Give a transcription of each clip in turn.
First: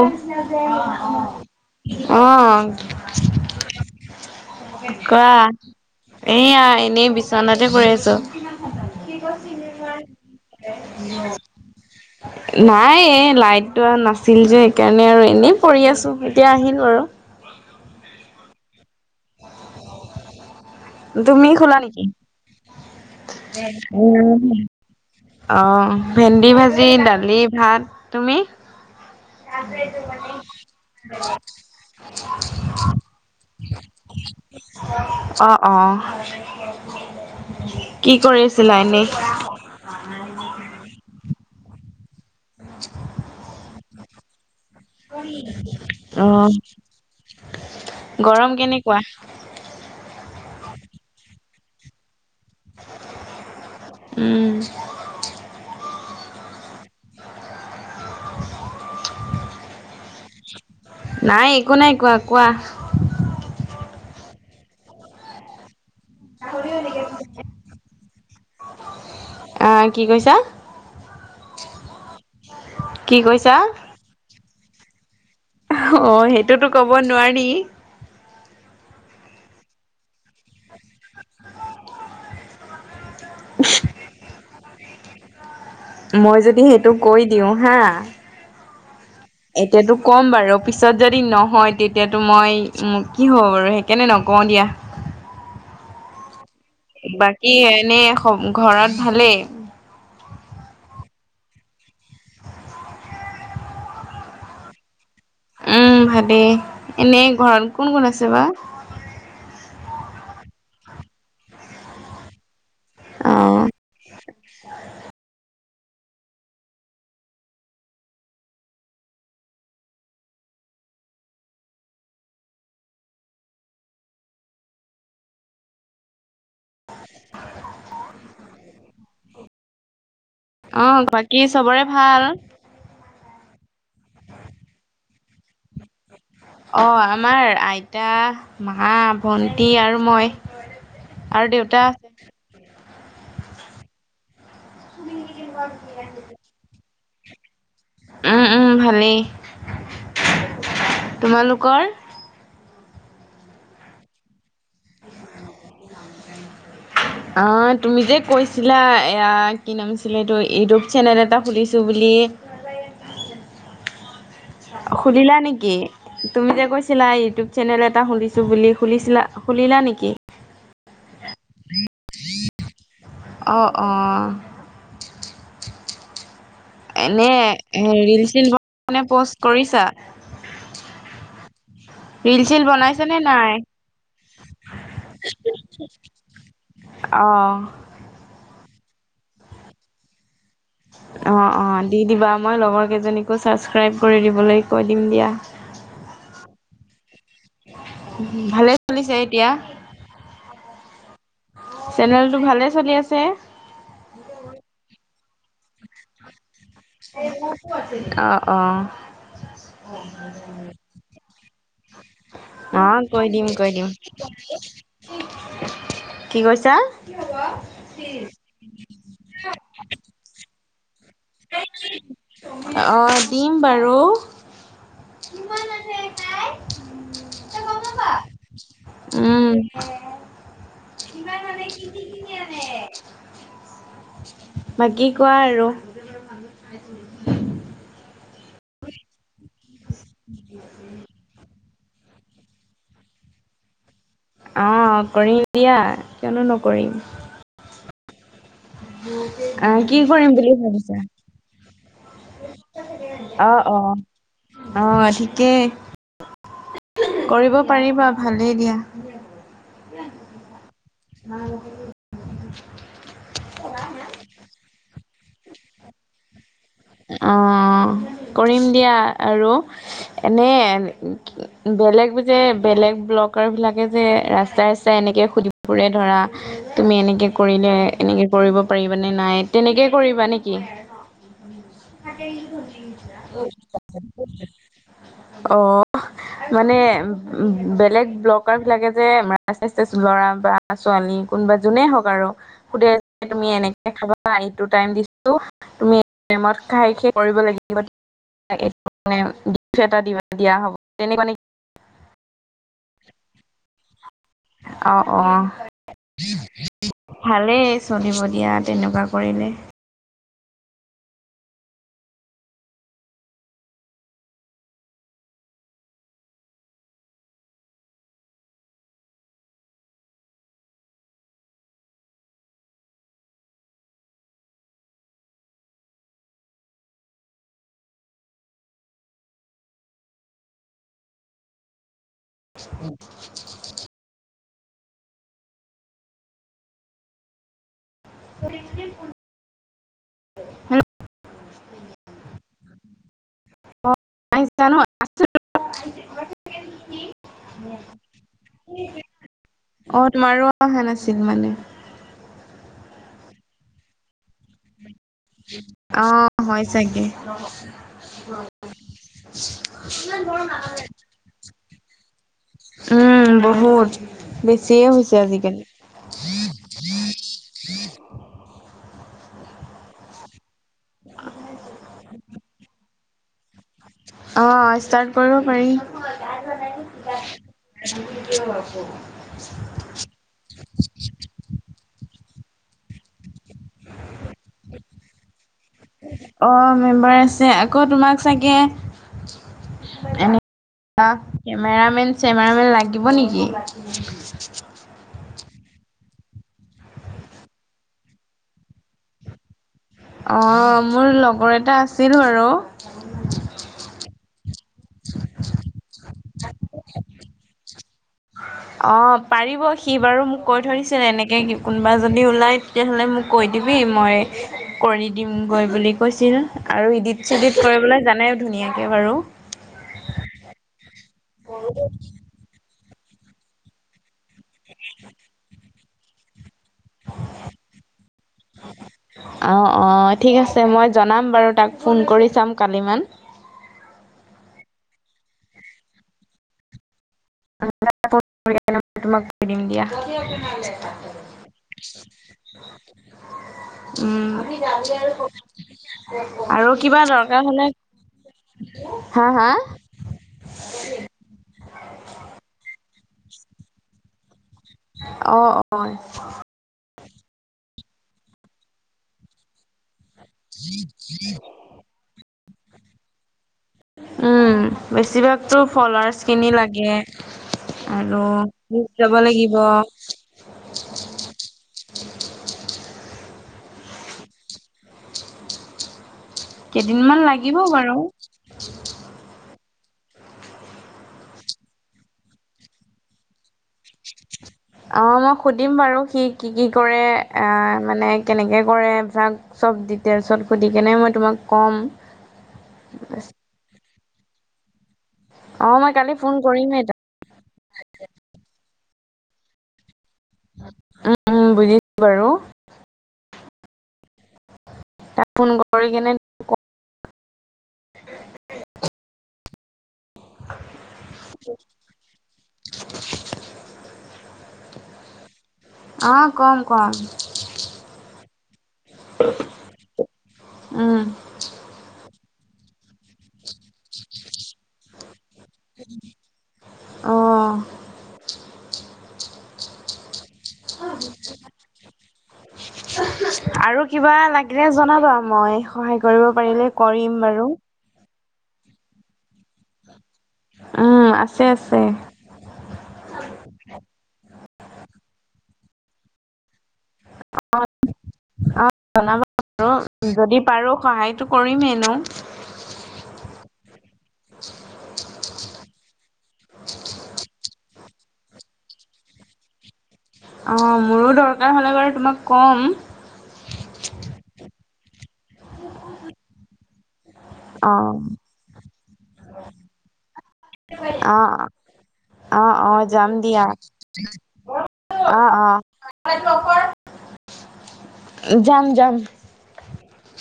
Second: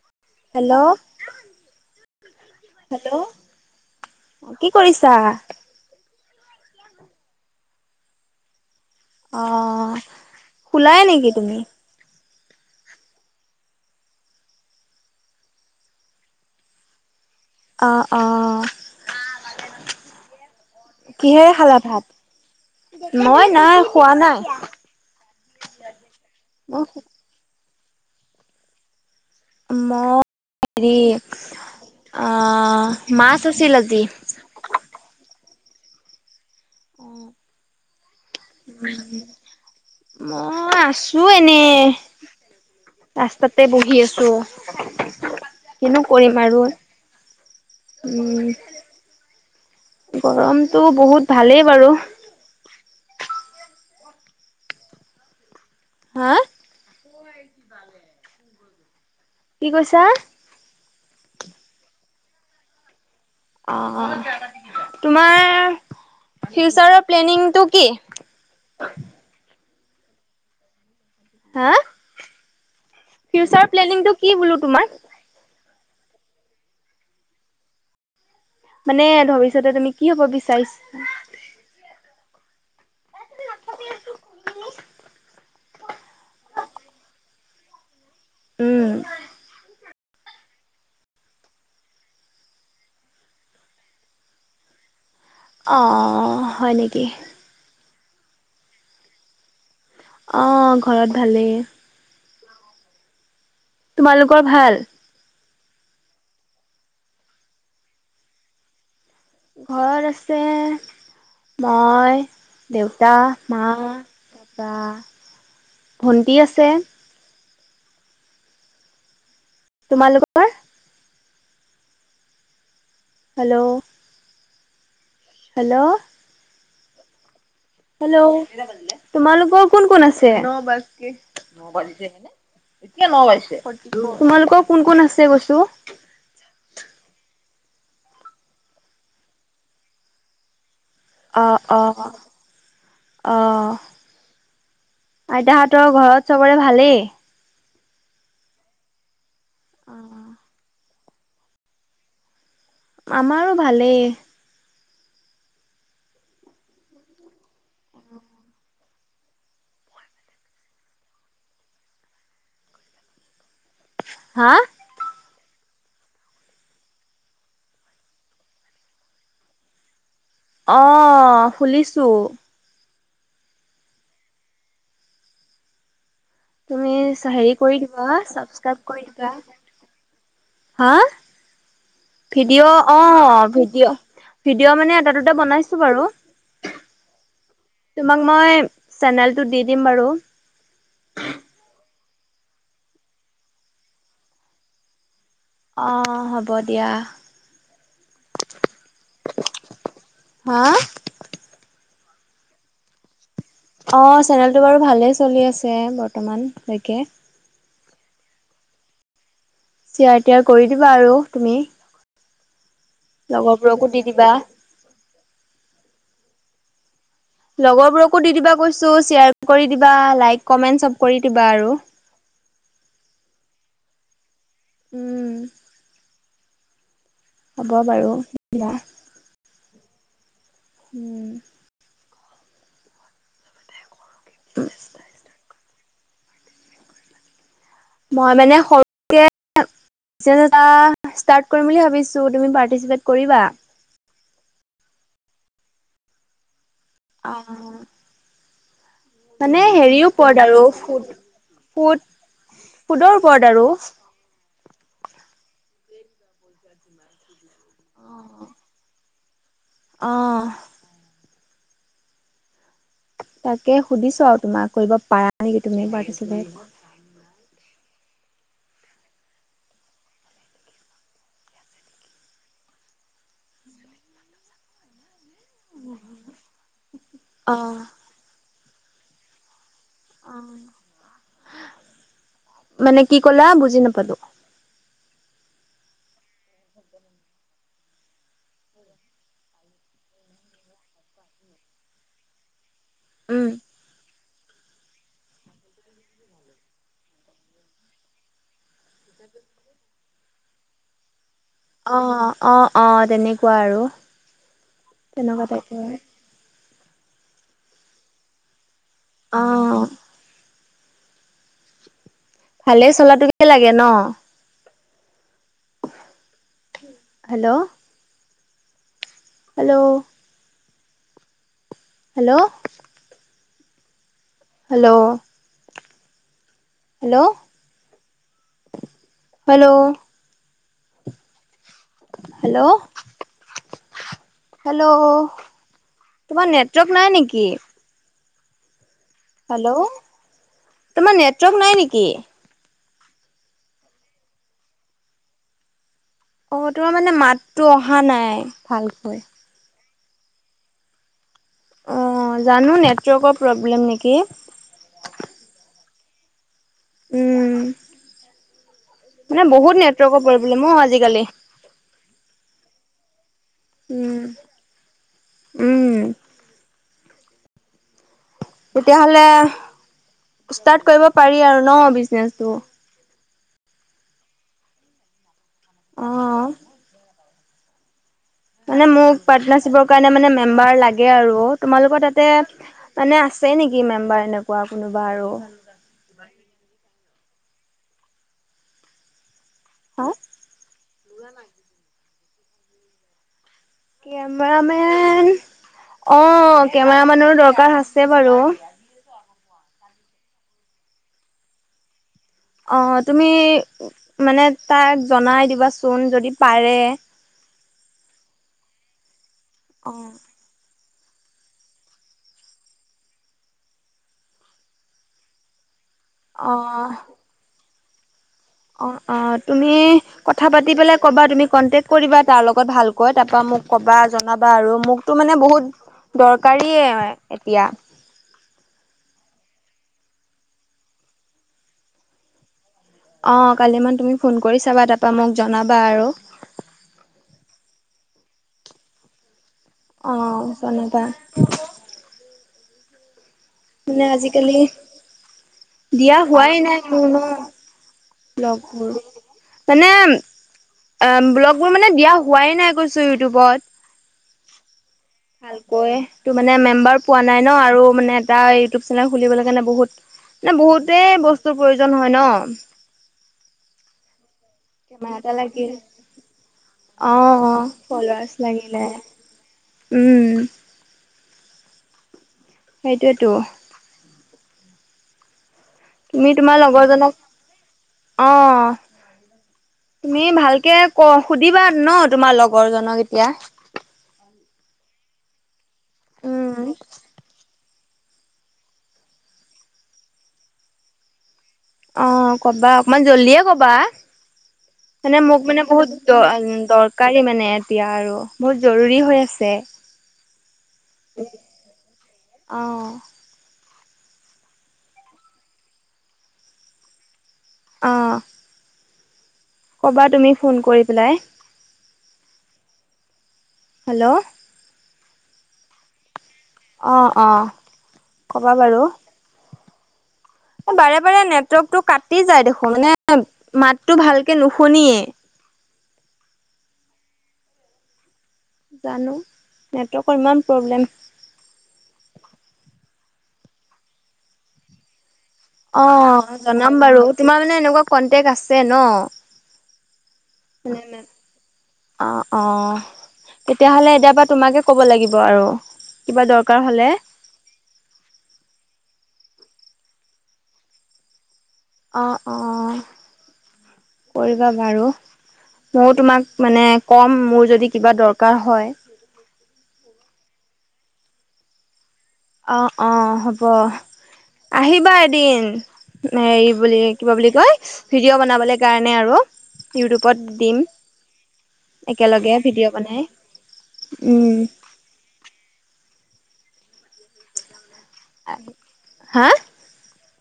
অ'। Hello কি কৰিছা? কোৱা, এয়া এনেই বিচনাতে পৰি আছো। অ' শুলাই নেকি তুমি? নাই, এই লাইটোও নচ নাছিল যে, সেইকাৰণে আৰু এনেই পৰি আছো এতিয়া আহিল বাৰু। অহ, অহ। তুমি শুলা নেকি? মই নাই খোৱা নাই। উম। অ' ভেন্দি ভাজি, দালি ভাত। তুমি? মই হেৰি [inaudible] অ' মাছ আছিল আজি। অঁ অঁ। মই, আছোঁ এনে। ৰাস্তাতে বহি আছোঁ। অ', উম, গৰম কেনেকুৱা? গৰমটো বহুত ভালেই বাৰু। উম, হা? [inaudible] কি কৈছা নাই একো নাই কোৱা কোৱা। অ তোমাৰ ফিউচাৰৰ প্লেনিংটো কি অ কি কৈছা হা কি কৈছা? ফিউচাৰ প্লেনিংটো কি বোলো তোমাৰ অ সেইটোতো ক'ব নোৱাৰি মানে ভৱিষ্যতে তুমি কি হ'ব বিচাৰিছ [unintelligible] মই যদি সেইটো কৈ দিওঁ হা উম এতিয়াতো ক'ম বাৰু পিছত যদি নহয় তেতিয়াতো মই কি হ'ব বাৰু সেইকাৰণে নক কও দিয়া অ হয় নেকি বাকী এনে ঘৰত ভালেই অহ ঘৰত ভালেই তোমালোকৰ ভাল উম ভালেই, এনে ঘৰত কোন কোন আছে বা? ঘৰত আছে, মই দেউতা, মা, অ বা, ভণ্টি আছে। তোমালোকৰ? হেল্ল' হেল্ল' হেল্ল' তোমালোকৰ কোন কোন আছে? বাকী চবৰে ভাল? [unintelligible] তোমালোকৰ কোন কোন আছে কৈছো? অ', আমাৰ? আইতা, মা, ভণ্টি আৰু মই। আৰু অ', দেউতা অ, আছে। অ, আইতা হঁতৰ ঘৰত চবৰে ভালেই? উম, উম, ভালেই। [inaudible] তোমালোকৰ? আমাৰো ভালে। অ', তুমি যে কৈছিলা এয়া কি নাম আছিলে এইটো ইউটিউব চেনেল এটা খুলিছোঁ বুলি। [unintelligible] হা? সুধিলা নেকি, তুমি যে কৈছিলা ইউটিউব চেনেল এটা খুলিছোঁ বুলি খুলিছিলা, খুলি খুলিলা নেকি? অ', খুলিছোঁ। অ', অ, তুমি এনে হেৰি কৰি দিবা, ৰিল চিল ছাবস্ক্ৰাইব মানে কৰি দিবা। প'ষ্ট কৰিছা? হা। ৰিল চিল ভিডিঅ' বনাইছে নে অ', নাই? ভিডিঅ', ভিডিঅ' মানে এটা, দুটা বনাইছো বাৰু। অ', তোমাক মই, চেনেলটো দি দিম বাৰু। অ', অ', দি দিবা, মই লগৰ কেইজনীকো ছাবস্ক্ৰাইব কৰি দিবলৈ কৈ দিম দিয়া। অ', হ'ব দিয়া। ভালে চলিছে এতিয়া। হা চেনেলটো ভালে চলি আছে? অ', চেনেলটো বাৰু ভালেই চলি আছে, বৰ্তমান। অ' অ' চেয়াৰ তিয়াৰ কৰি দিবা আৰু তুমি অ' কৈৰ দিম কৈৰ লগৰবোৰকো দিম দি দিবা কি কৈছা? লগৰবোৰকো দি দিবা কৈছোঁ শ্বেয়াৰ কৰি দিবা লাইক কমেণ্ট চ'ব কৰি দিবা আৰু আহ দিম বাৰু। উম। তাই হ'ব বাৰু দিয়া। অহ' কিবা মানে কি কি কিনি কিনি আনে। বাকী কোৱা আৰু মই মানে সৰুকে। চেনেল এটা ষ্টাৰ্ট কৰিম বুলি ভাবিছোঁ। তুমি পাৰ্টিচিপেট কৰিবা? আহ কৰিম দিয়া, কিয়নো নক আহ মানে আহ, কি হেৰি কৰিম ওপৰত বুলি আৰু ভাবিছা? সোত পোত পোদৰ ওপৰত আৰু আহ থিকেই কৰিব পাৰিবা ভালেই দিয়া। অহ' [unintelligible] তাকে সুধিছোঁ আৰু তোমাক কৰিব পাৰা নেকি তুমি পাৰ্টিচিপেট। অ' কৰিম দিয়া আৰু এনে বেলেগ যে বেলেগ ব্লকাৰ বিলাকে যে ৰাস্তা ৰাস্তা এনেকে সুধিব ফোৰে ধৰা তুমি এনেকে কৰিলে অ', এনেকে কৰিব পাৰিবানে নাই তেনেকে কৰিবা নেকি? মানে কি ক'লা বুজি নাপালো? আহ মানে উম, বেলেগ ব্লকাৰ বিলাকে যে মাচেছ ল'ৰা বা ছোৱালী কোনোবাই যোনে হক আৰু সুধে তুমি উম, এনেকে খাব টাইম টাইমটো দিছোঁ তুমি প্ৰেমত খাই শেষ কৰিব লাগিব। [unintelligible] মানে গিফ্ট এটা দিয়া হ'ব, তেনেকুৱা নেকি? অ', অ', অ', তেনেকুৱা আৰু। অ', তেনেকুৱা অ', টাইপৰ। ভালেই, চলিব দিয়া। তেনেকোৱা কৰিলে। অ', ভালে চলাতোকে লাগে ন। Hello. Hello. Hello. Hello. Hello, hello. Hello [inaudible] hello, তোমাৰ নেটৱৰ্ক নাই নেকি? [inaudible] হেল্ল' তোমাৰ নেটৱৰ্ক নাই নেকি? প জানো আ। অ তোমাৰ মানে মাততো অহা নাই ভালকৈ অ তোমাৰো অহা নাছিল মানে। অ জানো নেটৱৰ্কৰ প্ৰব্লেম নেকি? আহ হয় চাগে, উম মানে বহুত নেটৱৰ্কৰ প্ৰব্লেম অ আজিকালি। উম বহুত উম বেছিয়ে হৈছে আজিকালি। উম। তেতিয়াহলে ষ্টাৰ্ট কৰিব পাৰি আৰু ন বিজনেচটো অ ষ্টাৰ্ট কৰিব পাৰি। অ মানে মোক পাৰ্টনাৰশ্বিপৰ কাৰণে মানে মেম্বাৰ লাগে আৰু তোমালোকৰ তাত, মানে আছে নেকি মেম্বাৰ এনেকুৱা কোনোবা আৰু? অ', মেম্বাৰ আছে আকৌ তোমাক চাগে, হা এনে কেমেৰা মেন চেমেৰামেন লাগিব নেকি? কেমেৰামেন, অ কেমেৰা মানৰো দৰকাৰ আছে বাৰু, অ মোৰ লগৰ এটা আছে, অ তুমি মানে তাক জনাই দিবাচোন যদি পাৰে অ পাৰিব সি অ' বাৰু মোক কৈ থৈছে - - এনেকৈ কোনোবা যদি ওলায় তেতিয়াহ'লে মোক কৈ দিবি মই কৰি দিম গৈ বুলি। কৈছিল অ' আৰু ইডিত চিডিত কৰিবলৈ জানে। ধুনীয়াকে অ বাৰু। অ তুমি কথা পাতি পেলাই কবা তুমি কন্টেক কৰিবা তাৰ লগত ভাল। কয় তাৰ পৰা মোক কবা জনাবা আৰু মোকতো মানে বহুত দৰ কাৰীয়ে এতিয়া। অ', অ', ঠিক আছে মই জনাম বাৰু তাক ফোন কৰি চাম। কালিমান। অ, কালি মান তুমি ফোন কৰি চাবা তাৰপৰা মোক জনাবা আৰু। [unintelligible] [unintelligible] দিম দিয়া। অ', জনাবা। মানে উম, আজিকালি দিয়া হোৱাই আৰু নাই কিবা মোৰ দৰকাৰ ন' হ'লে ব্লগবোৰ হা, হা? মানে [unintelligible] ব্লগবোৰ মানে দিয়া হোৱাই নাই কৈছোঁ ইউটিউবত। অ', ভালকৈ অ', তো মানে মেম্বাৰ পোৱা নাই ন, আৰু মানে এটা ইউটিউব চেনেল খুলিবলৈ কাৰণে বহুত মানে বহুতেই বস্তুৰ প্ৰয়োজন হয় ন' উম, কেমেৰা এটা বেছিভাগতো লাগিল ফলৱাৰছ কিনি লাগে অ', অ', আৰু ফলোৱাৰ্চ লাগিলে। গুপ যাব লাগিব। উম, [inaudible] [unintelligible] সেইটোৱেটো তুমি তোমাৰ কেইদিনমান লাগিব বাৰু। লগৰজনক অহ' তুমি ভালকে ক সুধিবা ন তোমাৰ লগৰ জনক এতিয়া অ' মই সুধিম বাৰু সি কি উম কি কৰে আহ মানে কেনেকৈ কৰে ভাক চ'ব ডিটেইলছত সুধিকেনে মই তোমাক ক'ম। অ' কবা অকমান জল্দিয়ে কবা। মানে মোক মানে অ', বহুত মই কালি দ ফোন কৰিমেই তাক, দৰকাৰী মানে এতিয়া আৰু বহুত জৰুৰী হৈ আছে। উম, বুজিছোঁ বাৰু। অ তাক ফোন কৰি কেনে ক'ৰ অ [unintelligible] ক'বা তুমি ফোন কৰি পেলাই হেল্ল' অহ' কম কম অ অ কবা বাৰু বাৰে উম, বাৰে নেটৱৰ্কটো কাট কাটি যায় দেখোন, মানে মাতটো ভালকে নুশুনিয়েই। অহ' জানোঁ নেটৱৰ্কৰ ইমান প্ৰব্লেম আৰু কিবা লাগিলে জনাবা? মই সহায় কৰিব অ' পাৰিলে জনাম বাৰু কৰিম তোমাৰ মানে এনেকুৱা কন প্ৰেক আছে ন উম, আছে আছে। অ' অ' তেতিয়া হ'লে এতিয় পৰা তোমাকে ক'ব লাগিব আৰু কিবা দৰকাৰ হ'লে [unintelligible] জনাব বাৰু যদি পাৰোঁ সহায়টো কৰিম এনেও। অ' অ' কৰিবা বাৰু, মইও তোমাক মানে কম মোৰ যদি কিবা দৰকাৰ হয়। অ' মোৰো দৰকাৰ হ'লে বাৰু তোমাক ক'ম। অহ' অ' হ'ব আহিবা এদিন হেৰি বুলি কিবা বুলি কয় অ'। ভিডিঅ' বনাবলৈ কাৰণে আৰু ইউটিউবত দিম আহ একেলগে আহ ভিডিঅ' অ' বনাই যাম দিয়া। উম। অ' অ' লাইট টোৰ অফ কৰ, যাম যাম। হা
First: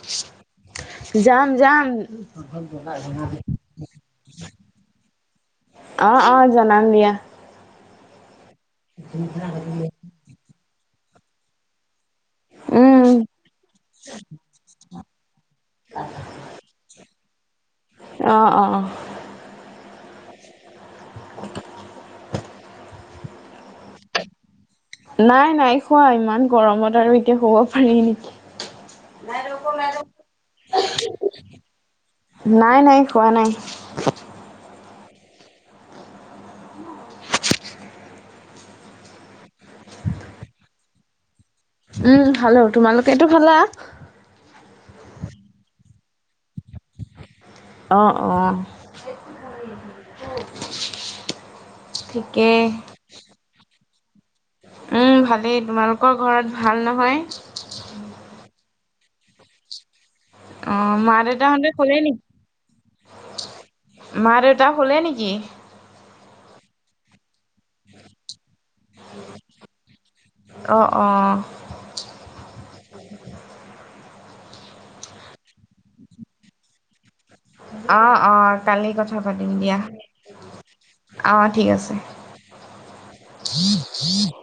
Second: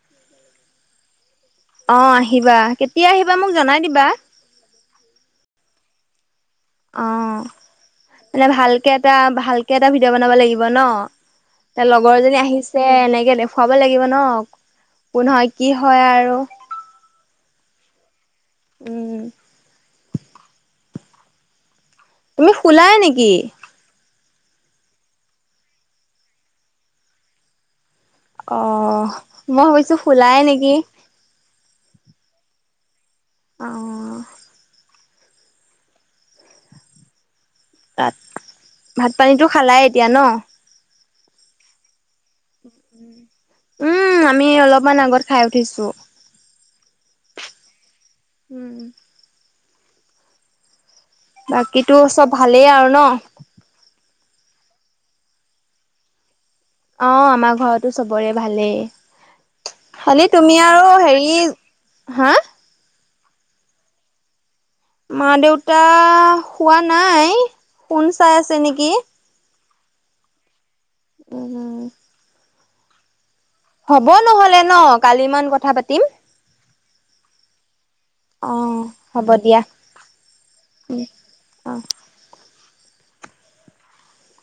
[inaudible] যাম, যাম। অ', আহিবা কেতিয়া আহিবা মোক জনাই দিবা অ' অ' জনাম দিয়া। অ'। মানে ভালকে এটা ভালকে এটা ভিডিঅ' বনাব লাগিব ন লগ লগৰজনী আহিছে উম, এনেকে দেখুৱাব লাগিব ন। কোন হয়, কি হয় আৰু আহ অ' অহ' উম তুমি শুলাই নেকি নাই নাই শুৱা ইমান গৰমত আৰু এতিয়া শুৱ উম, অ গাড়ী মই ৰুকো ভাবিছো গাড়ী শুলাই নেকি নাই নাই খোৱা নাই। অ তাত ভাত পানীটো খালাই এতিয়া ন। উম, খালো তোমালোকেতো খালা? উম, আমি অলপমান আগত খাই উঠিছোঁ। অ' অ' বাকীতো চব ঠিকেই। ভালেই আৰু ন। উম ভালেই তোমালোকৰ ঘৰত ভাল অ নহয়? আমাৰ ঘৰতো চবৰে ভালেই। খালি তুমি অ আৰু মা হেৰি দেউতা হতে শুলে নেকি? হা মা দেউতা শুলে নেকি? মা দেউতা সোৱা নাই। ফোন চাই আছে নেকি? অ, অ উম হ'ব নহলে ন কালি মান কথা পাতিম। অ অ কালি কথা পাতিম দিয়া উম অহ ঠিক অ আছে। [unintelligible]